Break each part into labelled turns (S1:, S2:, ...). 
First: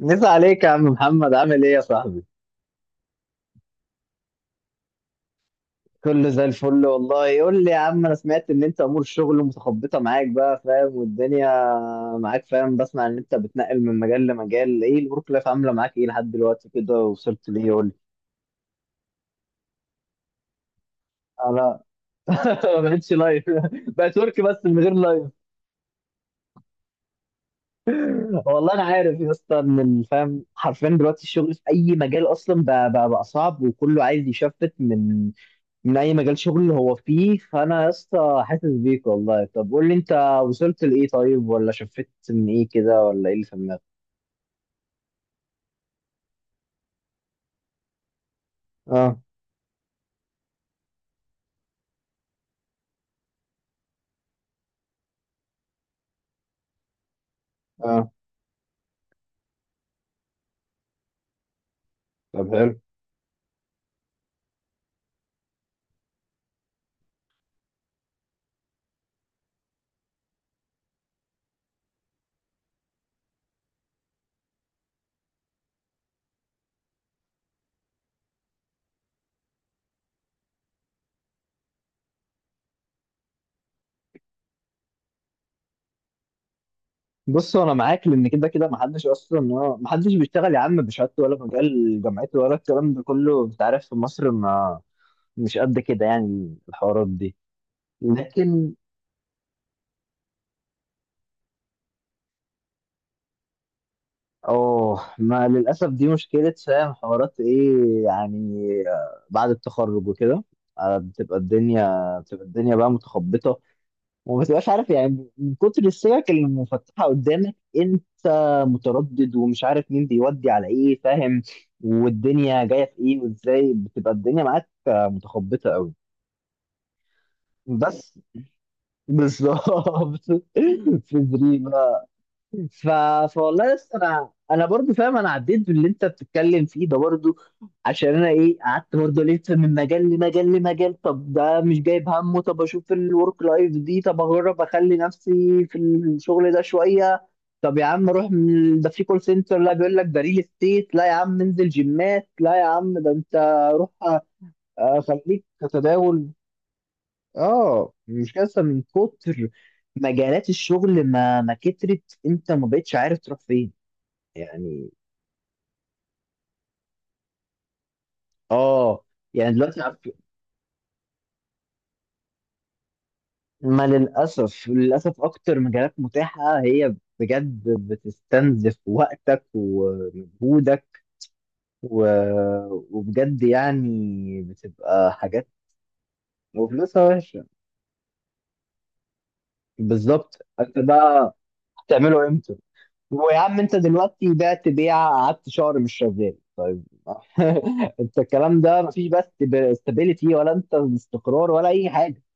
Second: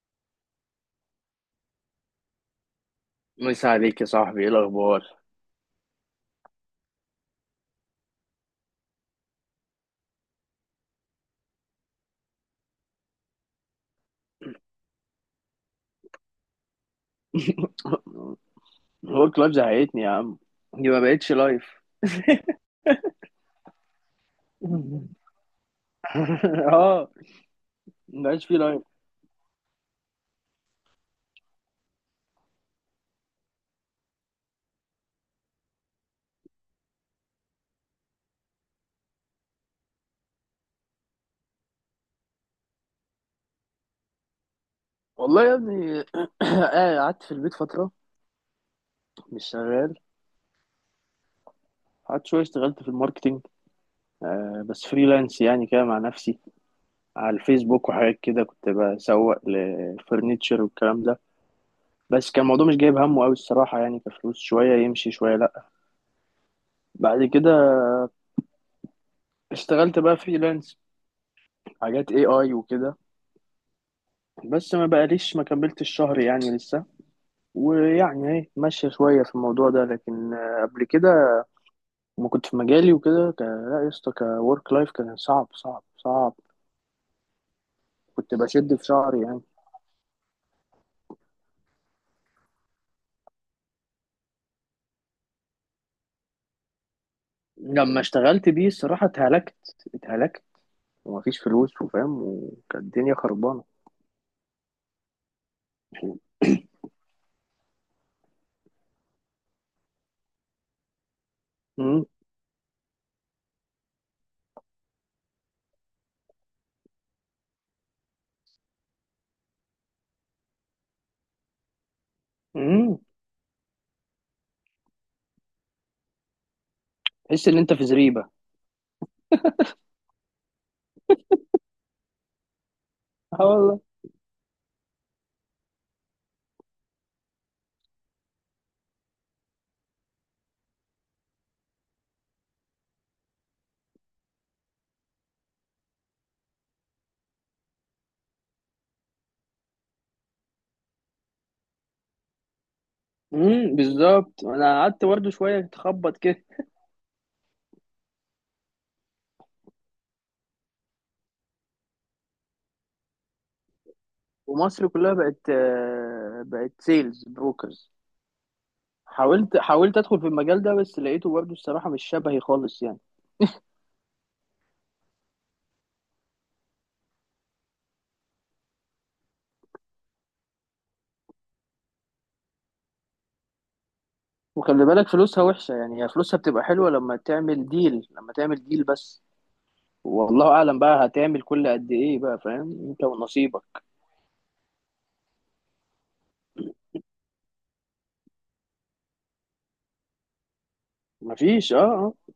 S1: مسا عليك يا عم محمد عامل ايه يا صاحبي؟
S2: مسا عليك يا صاحبي، ايه الاخبار؟
S1: كله زي الفل والله. قول لي يا عم، انا سمعت ان انت امور الشغل متخبطه معاك، بقى فاهم، والدنيا معاك، فاهم، بسمع ان انت بتنقل من مجال لمجال. ايه الورك لايف عامله معاك؟ ايه لحد دلوقتي كده وصلت ليه؟ قول لي.
S2: هو كلاب زهقتني يا عم. دي ما بقتش لايف.
S1: انا ما بقتش لايف، بقت ورك بس من غير لايف.
S2: اه، ما بقاش في
S1: والله
S2: لايف.
S1: انا عارف يا اسطى ان الفهم حرفيا دلوقتي الشغل في اي مجال اصلا بقى صعب، وكله عايز يشفت من اي مجال شغل هو فيه. فانا يا اسطى حاسس بيك والله. طب قول لي انت وصلت لايه طيب، ولا شفت من ايه كده، ولا ايه اللي في دماغك؟
S2: والله يا ابني، قعدت في البيت فتره
S1: اه،
S2: مش شغال. قعدت شويه اشتغلت في الماركتينج، آه بس فريلانس يعني كده مع نفسي على الفيسبوك
S1: اه،
S2: وحاجات كده. كنت بسوق لفرنتشر والكلام ده، بس كان
S1: طب
S2: الموضوع مش
S1: حلو.
S2: جايب همه قوي الصراحه، يعني كفلوس شويه يمشي شويه لا. بعد كده اشتغلت بقى فريلانس، حاجات اي اي وكده، بس ما بقاليش، ما كملتش الشهر يعني لسه. ويعني ايه، ماشية شوية في الموضوع ده، لكن قبل كده ما كنت في مجالي وكده، لا يا اسطى، كورك لايف كان صعب صعب صعب.
S1: بص انا معاك، لان
S2: كنت
S1: كده كده
S2: بشد في
S1: محدش
S2: شعري
S1: اصلا،
S2: يعني.
S1: محدش بيشتغل يا عم بشهادته ولا مجال جامعته ولا الكلام ده كله، انت عارف في مصر ما مش قد كده يعني الحوارات دي.
S2: لما اشتغلت بيه
S1: لكن
S2: الصراحة اتهلكت، اتهلكت، ومفيش فلوس وفاهم، وكانت الدنيا خربانة.
S1: اه، ما للاسف دي مشكله، فاهم، حوارات ايه يعني، بعد التخرج وكده، بتبقى
S2: امم
S1: الدنيا، بقى متخبطه، وما بتبقاش عارف يعني، من كتر السكك اللي مفتحه قدامك انت متردد ومش عارف مين بيودي على ايه، فاهم، والدنيا جايه
S2: امم،
S1: في ايه وازاي. بتبقى الدنيا معاك متخبطه قوي.
S2: تحس ان انت في
S1: بس
S2: زريبة.
S1: بالظبط. في دريم. ف...
S2: اه
S1: فوالله
S2: والله.
S1: لسه انا برضو فاهم. انا عديت باللي انت بتتكلم فيه ده برضو، عشان انا ايه، قعدت برضو الف من مجال لمجال لمجال. طب ده مش جايب همه، طب اشوف الورك لايف دي، طب اجرب اخلي نفسي في الشغل ده شويه. طب يا عم روح ده في كول سنتر، لا بيقول لك ده ريل استيت، لا يا عم انزل جيمات، لا يا عم ده انت
S2: امم،
S1: روح
S2: بالظبط. انا قعدت برضه
S1: خليك
S2: شوية تخبط
S1: تتداول.
S2: كده.
S1: اه، مش كده، من كتر مجالات الشغل، ما كترت انت ما بقتش عارف تروح فين
S2: ومصر
S1: يعني.
S2: كلها بقت، بقت سيلز بروكرز.
S1: اه. يعني
S2: حاولت
S1: دلوقتي
S2: حاولت
S1: عارف،
S2: ادخل في المجال ده، بس لقيته برضه الصراحه مش شبهي خالص يعني.
S1: ما للأسف، للأسف أكتر مجالات متاحة هي بجد بتستنزف وقتك ومجهودك و... وبجد يعني
S2: وخلي بالك
S1: بتبقى
S2: فلوسها
S1: حاجات.
S2: وحشه، يعني هي فلوسها بتبقى حلوه
S1: وفلوسها
S2: لما
S1: وحشة.
S2: تعمل ديل، لما تعمل ديل بس.
S1: بالظبط.
S2: والله
S1: أنت
S2: اعلم بقى
S1: بقى
S2: هتعمل كل قد ايه،
S1: هتعمله
S2: بقى
S1: إمتى؟
S2: فاهم، انت
S1: ويا عم
S2: ونصيبك.
S1: أنت دلوقتي بعت بيعة، قعدت شهر مش شغال، طيب أنت الكلام ده مفيش بس استابيليتي ولا أنت استقرار ولا
S2: مفيش، اه
S1: أي حاجة.
S2: اه.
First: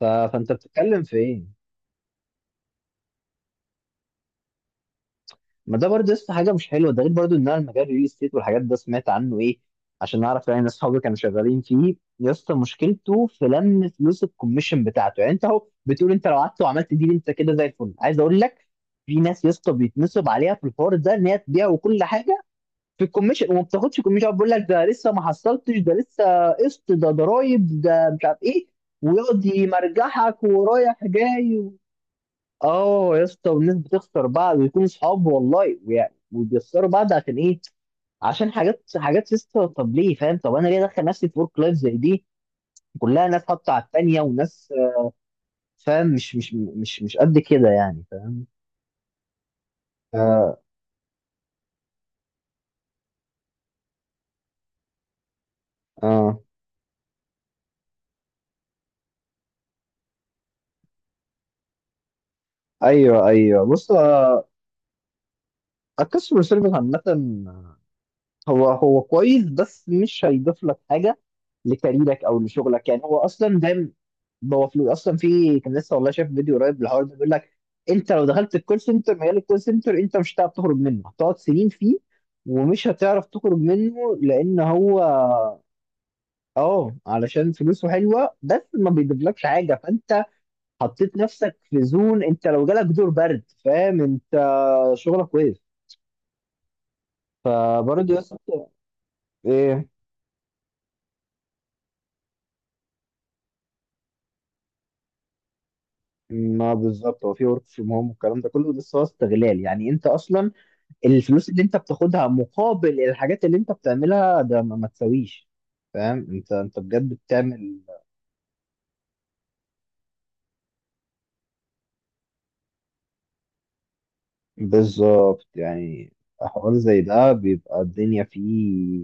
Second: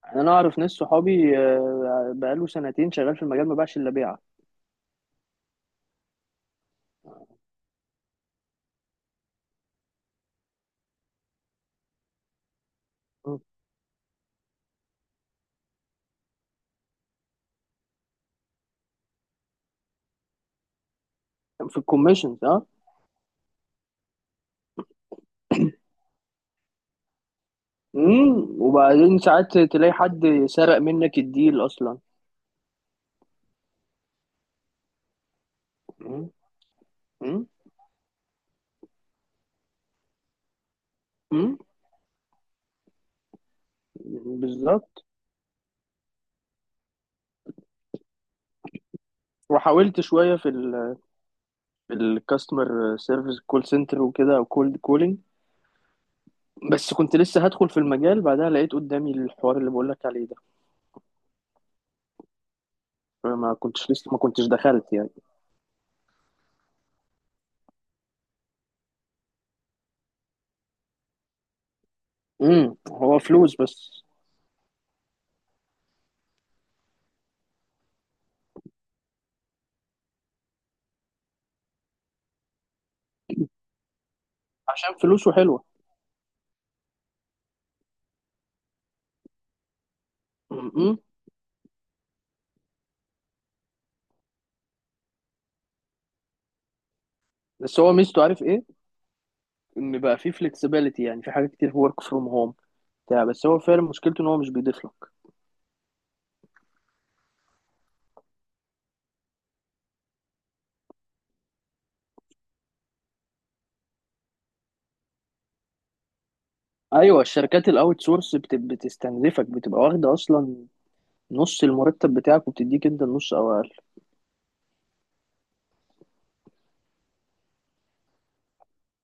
S2: يعني انا
S1: فأنت
S2: اعرف ناس
S1: بتتكلم في
S2: صحابي،
S1: إيه؟
S2: بقاله سنتين شغال في المجال، ما باعش الا بيعه.
S1: ما ده برضه لسه حاجه مش حلوه. ده غير برضه ان انا المجال الريل استيت والحاجات ده سمعت عنه ايه عشان اعرف يعني. ناس صحابي كانوا شغالين فيه يا اسطى، مشكلته
S2: مم.
S1: في لم فلوس الكوميشن بتاعته. يعني انت اهو بتقول انت لو قعدت وعملت دي انت كده زي الفل، عايز اقول لك في ناس يا اسطى بيتنصب عليها في الحوار ده، ان هي تبيع
S2: في
S1: وكل
S2: الكوميشنز،
S1: حاجه
S2: اه.
S1: في الكوميشن، وما بتاخدش كوميشن، بيقول لك ده لسه ما حصلتش، ده لسه قسط، ده ضرايب، ده مش عارف
S2: امم،
S1: ايه،
S2: وبعدين
S1: ويقعد
S2: ساعات تلاقي حد
S1: يمرجحك
S2: سرق
S1: ورايح
S2: منك الديل
S1: جاي.
S2: اصلا.
S1: اه يا اسطى، والناس بتخسر بعض ويكونوا صحاب والله، ويعني
S2: امم
S1: وبيخسروا بعض عشان ايه؟ عشان حاجات حاجات يا اسطى. طب ليه، فاهم، طب انا ليه ادخل نفسي في
S2: امم،
S1: ورك لايف زي دي، كلها ناس حاطه على التانيه وناس
S2: بالظبط.
S1: فاهم. مش قد كده يعني، فاهم.
S2: وحاولت شويه في
S1: اه،
S2: الكاستمر سيرفيس، كول سنتر وكده، او كولد كولينج.
S1: اه،
S2: بس كنت لسه هدخل في المجال، بعدها لقيت قدامي الحوار اللي بقول لك عليه ده.
S1: ايوه
S2: فما
S1: ايوه. بص
S2: كنتش، لسه ما كنتش دخلت يعني.
S1: الكاستمر سيرفيس عامه هو هو كويس، بس مش هيضيف لك حاجه لكاريرك او
S2: امم،
S1: لشغلك، يعني هو
S2: هو فلوس
S1: اصلا ده
S2: بس.
S1: هو فلوس اصلا. في كان لسه والله شايف فيديو قريب للحوار ده، بيقول لك انت لو دخلت الكول سنتر، مجال الكول سنتر انت مش هتعرف تخرج منه، هتقعد سنين فيه ومش هتعرف تخرج منه، لان
S2: عشان
S1: هو
S2: فلوسه حلوه.
S1: اه علشان فلوسه حلوه، بس ما بيجيبلكش حاجه. فانت
S2: امم.
S1: حطيت نفسك في زون، انت لو جالك دور برد فاهم انت شغلك كويس.
S2: بس هو
S1: فبرضه يا
S2: ميزته، عارف ايه؟
S1: اسطى ايه،
S2: ان بقى فيه فلكسبيليتي، يعني في حاجات كتير ورك فروم هوم بتاع، بس هو فعلا مشكلته ان هو مش بيضيف لك.
S1: ما بالظبط، هو في ورك فروم هوم والكلام ده كله، بس هو استغلال يعني. انت اصلا الفلوس اللي انت بتاخدها مقابل الحاجات اللي انت بتعملها ده ما تساويش، فاهم، انت انت بجد
S2: ايوه، الشركات
S1: بتعمل.
S2: الاوت سورس بتستنزفك، بتبقى واخده اصلا نص المرتب بتاعك، وبتديك انت النص او اقل.
S1: بالظبط يعني. حوار زي ده بيبقى الدنيا فيه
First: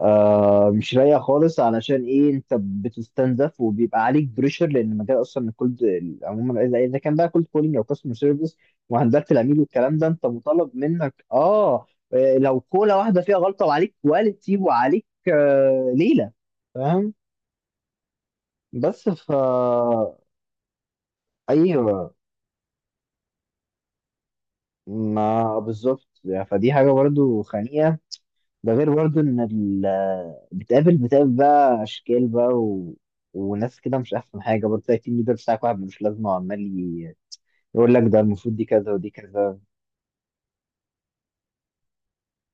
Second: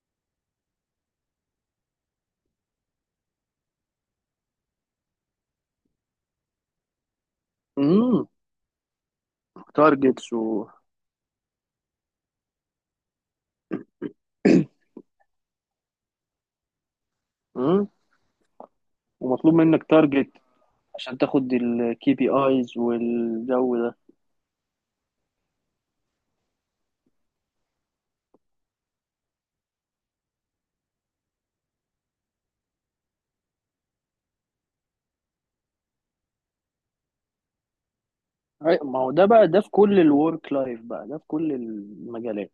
S1: آه مش رايقة خالص، علشان ايه، انت بتستنزف وبيبقى عليك بريشر، لان مجال اصلا الكولد عموما، إذا كان بقى كولد كولينج او كاستمر
S2: امم،
S1: سيرفيس وهندلة العميل والكلام ده، انت
S2: تارجتس و،
S1: مطالب منك اه، لو كولا واحدة فيها غلطة، وعليك كواليتي وعليك آه ليلة، فاهم، بس ف
S2: ومطلوب منك تارجت عشان تاخد
S1: ايوه.
S2: الكي بي ايز والجو ده.
S1: ما بالظبط يعني. فدي حاجه برضو خانقه، ده غير برضو ان بتقابل بقى اشكال بقى وناس كده مش احسن حاجه. برضو تلاقي التيم ليدر بتاعك واحد ملوش لازمه، وعمال يقول لك ده المفروض دي كذا
S2: ما
S1: ودي
S2: هو ده بقى،
S1: كذا.
S2: ده في كل الورك لايف بقى، ده في كل المجالات.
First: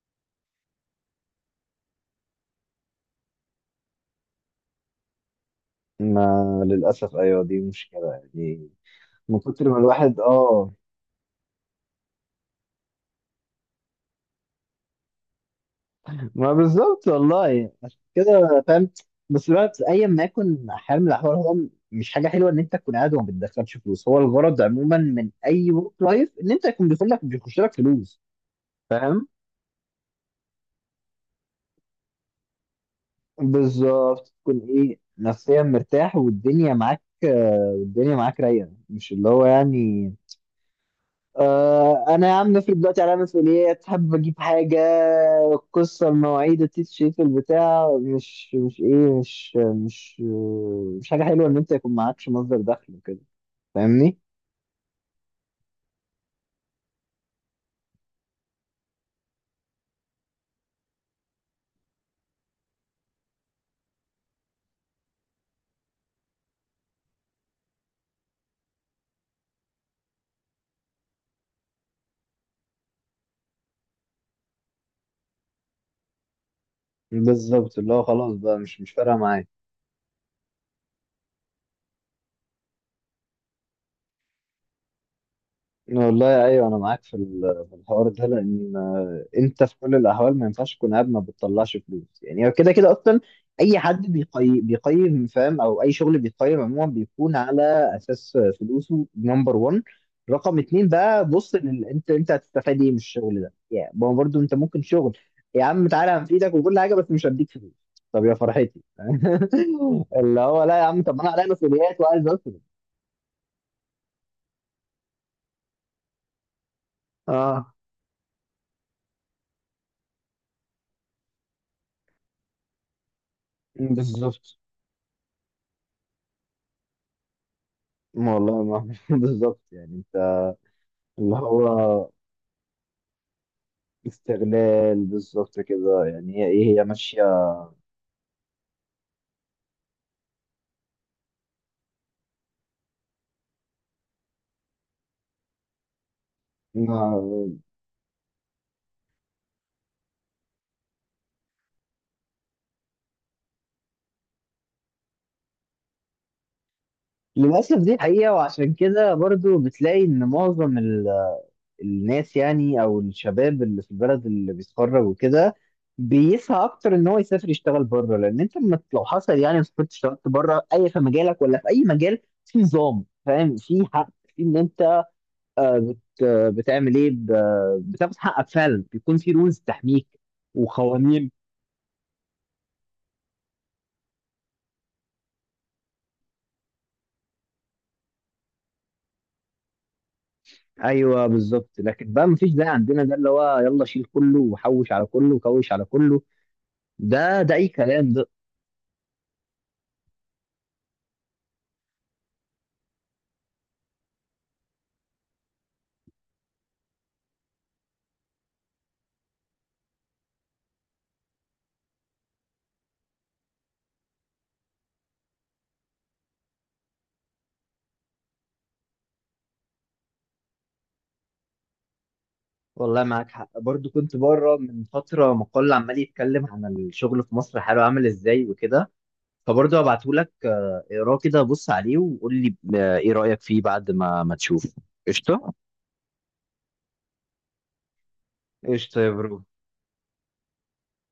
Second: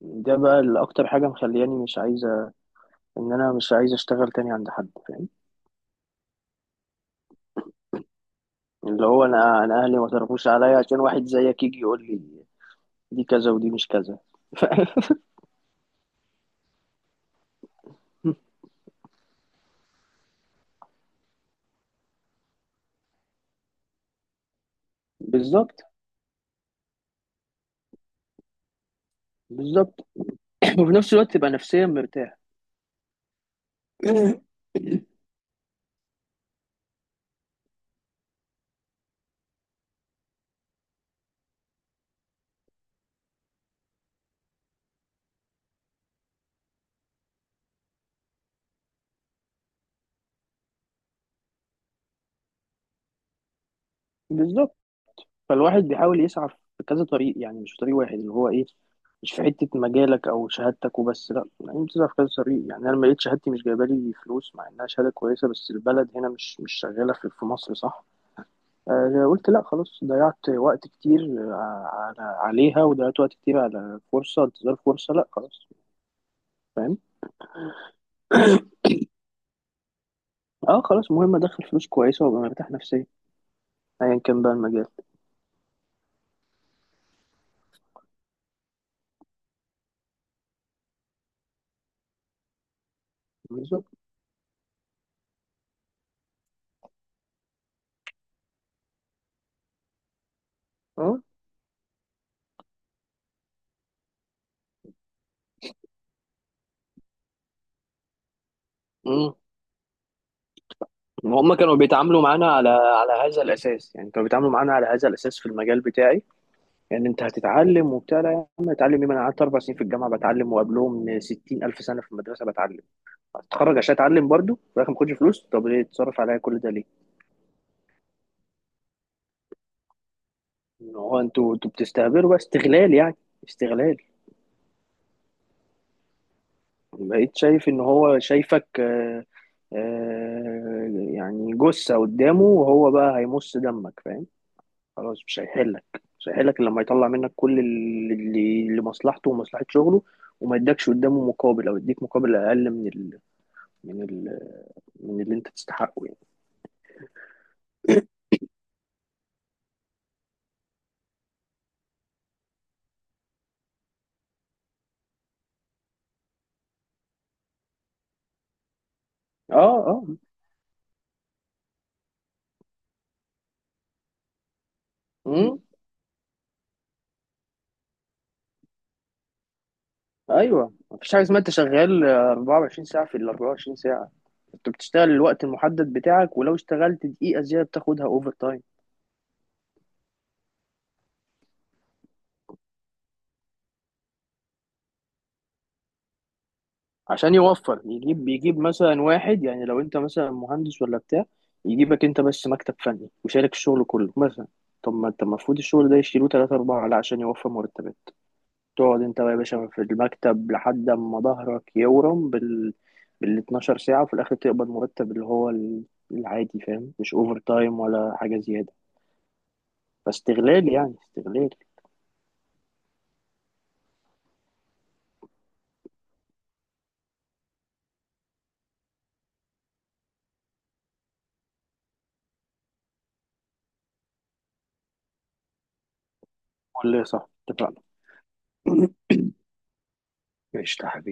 S2: ده بقى اللي اكتر حاجه مخلياني مش عايزه ان انا مش عايز اشتغل تاني عند حد، فاهم؟
S1: ما للاسف ايوه دي مشكله يعني،
S2: اللي هو
S1: من
S2: انا
S1: كتر ما
S2: انا اهلي ما
S1: الواحد
S2: صرفوش
S1: اه.
S2: عليا عشان واحد زيك يجي يقول لي دي كذا ودي مش كذا. ف...
S1: ما بالظبط والله، عشان كده فاهم، بس بقى ايا ما يكن حال من الاحوال، هو مش حاجه حلوه ان انت تكون قاعد وما بتدخلش فلوس. هو الغرض عموما من اي
S2: بالظبط،
S1: ورك لايف ان انت يكون بيدخل لك، بيخش لك فلوس، فاهم.
S2: بالظبط. وفي نفس الوقت تبقى نفسيا مرتاح.
S1: بالظبط، تكون ايه، نفسيا مرتاح، والدنيا معاك والدنيا معاك رايقه، مش اللي هو يعني آه انا يا عم افرض دلوقتي عليا مسؤوليات، حابب اجيب حاجه، القصه المواعيد، التيشيرت، البتاع، مش ايه، مش حاجه حلوه ان انت يكون معكش مصدر دخل وكده، فاهمني.
S2: بالظبط. فالواحد بيحاول يسعى في كذا طريق، يعني مش طريق واحد، اللي هو ايه، مش في حتة مجالك أو شهادتك وبس، لأ، يعني بتسعى في كذا طريق. يعني أنا لما لقيت شهادتي مش جايبة لي فلوس، مع إنها شهادة كويسة، بس البلد هنا مش شغالة في مصر، صح؟ قلت لأ خلاص، ضيعت وقت كتير على عليها، وضيعت وقت كتير على فرصة، انتظار فرصة، لأ خلاص، فاهم.
S1: بالظبط، اللي هو خلاص بقى مش فارقه معايا.
S2: اه خلاص، المهم أدخل فلوس كويسة وأبقى مرتاح نفسيا، أيا كان بقى المجال.
S1: والله ايوه انا معاك في في الحوار ده، لان انت في كل الاحوال ما ينفعش تكون قاعد ما بتطلعش فلوس. يعني هو كده كده اصلا اي
S2: بالظبط.
S1: حد بيقيم، فاهم، او اي شغل بيقيم عموما بيكون على اساس فلوسه نمبر 1. رقم اتنين
S2: اه،
S1: بقى، بص انت انت هتستفاد ايه من الشغل ده يعني، ما هو برضه انت ممكن شغل يا عم تعالى هنفيدك وكل حاجه، بس مش هديك فلوس. طب يا فرحتي اللي هو لا يا عم، طب انا
S2: ما
S1: عليا
S2: هم كانوا
S1: مسؤوليات
S2: بيتعاملوا
S1: وعايز
S2: معانا
S1: اصرف.
S2: على على هذا الاساس، يعني كانوا بيتعاملوا معانا على هذا الاساس في المجال بتاعي. يعني انت
S1: اه
S2: هتتعلم وبتاع، لا يا عم، اتعلم ايه، ما انا قعدت اربع سنين في الجامعه بتعلم، وقبلهم 60000 الف سنه في المدرسه بتعلم. هتتخرج عشان اتعلم برضو
S1: بالظبط،
S2: في الاخر ما اخدش فلوس، طب ليه تصرف عليا كل ده ليه؟
S1: والله ما بالظبط يعني انت،
S2: ان هو
S1: اللي
S2: انتوا
S1: هو
S2: بتستهبلوا بقى، استغلال يعني، استغلال.
S1: استغلال، بالظبط كده يعني، هي ايه، هي ماشيه.
S2: بقيت شايف ان هو شايفك يعني جثه قدامه، وهو بقى هيمص دمك، فاهم. خلاص مش هيحلك، مش هيحلك إلا لما يطلع منك
S1: ما-
S2: كل اللي اللي مصلحته ومصلحة شغله، وما يدكش قدامه مقابل، او يديك مقابل اقل من ال... من اللي انت تستحقه يعني.
S1: للاسف دي حقيقه، وعشان كده برضو بتلاقي ان معظم الناس يعني، او الشباب اللي في البلد اللي بيتخرج وكده، بيسعى اكتر ان هو يسافر يشتغل بره. لان انت لما لو حصل
S2: اه
S1: يعني سافرت
S2: اه.
S1: اشتغلت بره، اي في مجالك ولا في اي مجال، في نظام، فاهم، في حق، في ان انت
S2: امم.
S1: بت بتعمل ايه، بتاخد حقك فعلا، بيكون في رولز تحميك
S2: ايوه مفيش حاجه
S1: وقوانين.
S2: اسمها انت شغال 24 ساعه في ال 24 ساعه. انت بتشتغل الوقت المحدد بتاعك، ولو اشتغلت دقيقه زياده بتاخدها اوفر تايم.
S1: ايوه بالظبط. لكن بقى مفيش ده عندنا، ده اللي هو يلا شيل كله، وحوش على كله، وكوش على كله،
S2: عشان
S1: ده ده اي
S2: يوفر،
S1: كلام ده.
S2: يجيب يجيب مثلا واحد، يعني لو انت مثلا مهندس ولا بتاع، يجيبك انت بس مكتب فني وشارك الشغل كله مثلا. طب ما انت المفروض الشغل ده يشيلوه تلاتة أربعة، لا، عشان يوفر مرتبات تقعد انت بقى يا باشا في المكتب لحد ما ظهرك يورم بال 12 ساعة، وفي الآخر تقبض مرتب اللي هو العادي، فاهم، مش أوفر تايم ولا حاجة زيادة. فاستغلال يعني استغلال.
S1: والله معاك حق، برضو كنت بره من فتره مقال عمال يتكلم عن الشغل في مصر حاله عامل ازاي وكده، فبرضه هبعته لك اقراه كده بص عليه وقول لي ايه رايك فيه بعد ما تشوفه. قشطه.
S2: قول لي صح، اتفقنا.
S1: قشطه يا برو.
S2: ماشي يا حبيبي.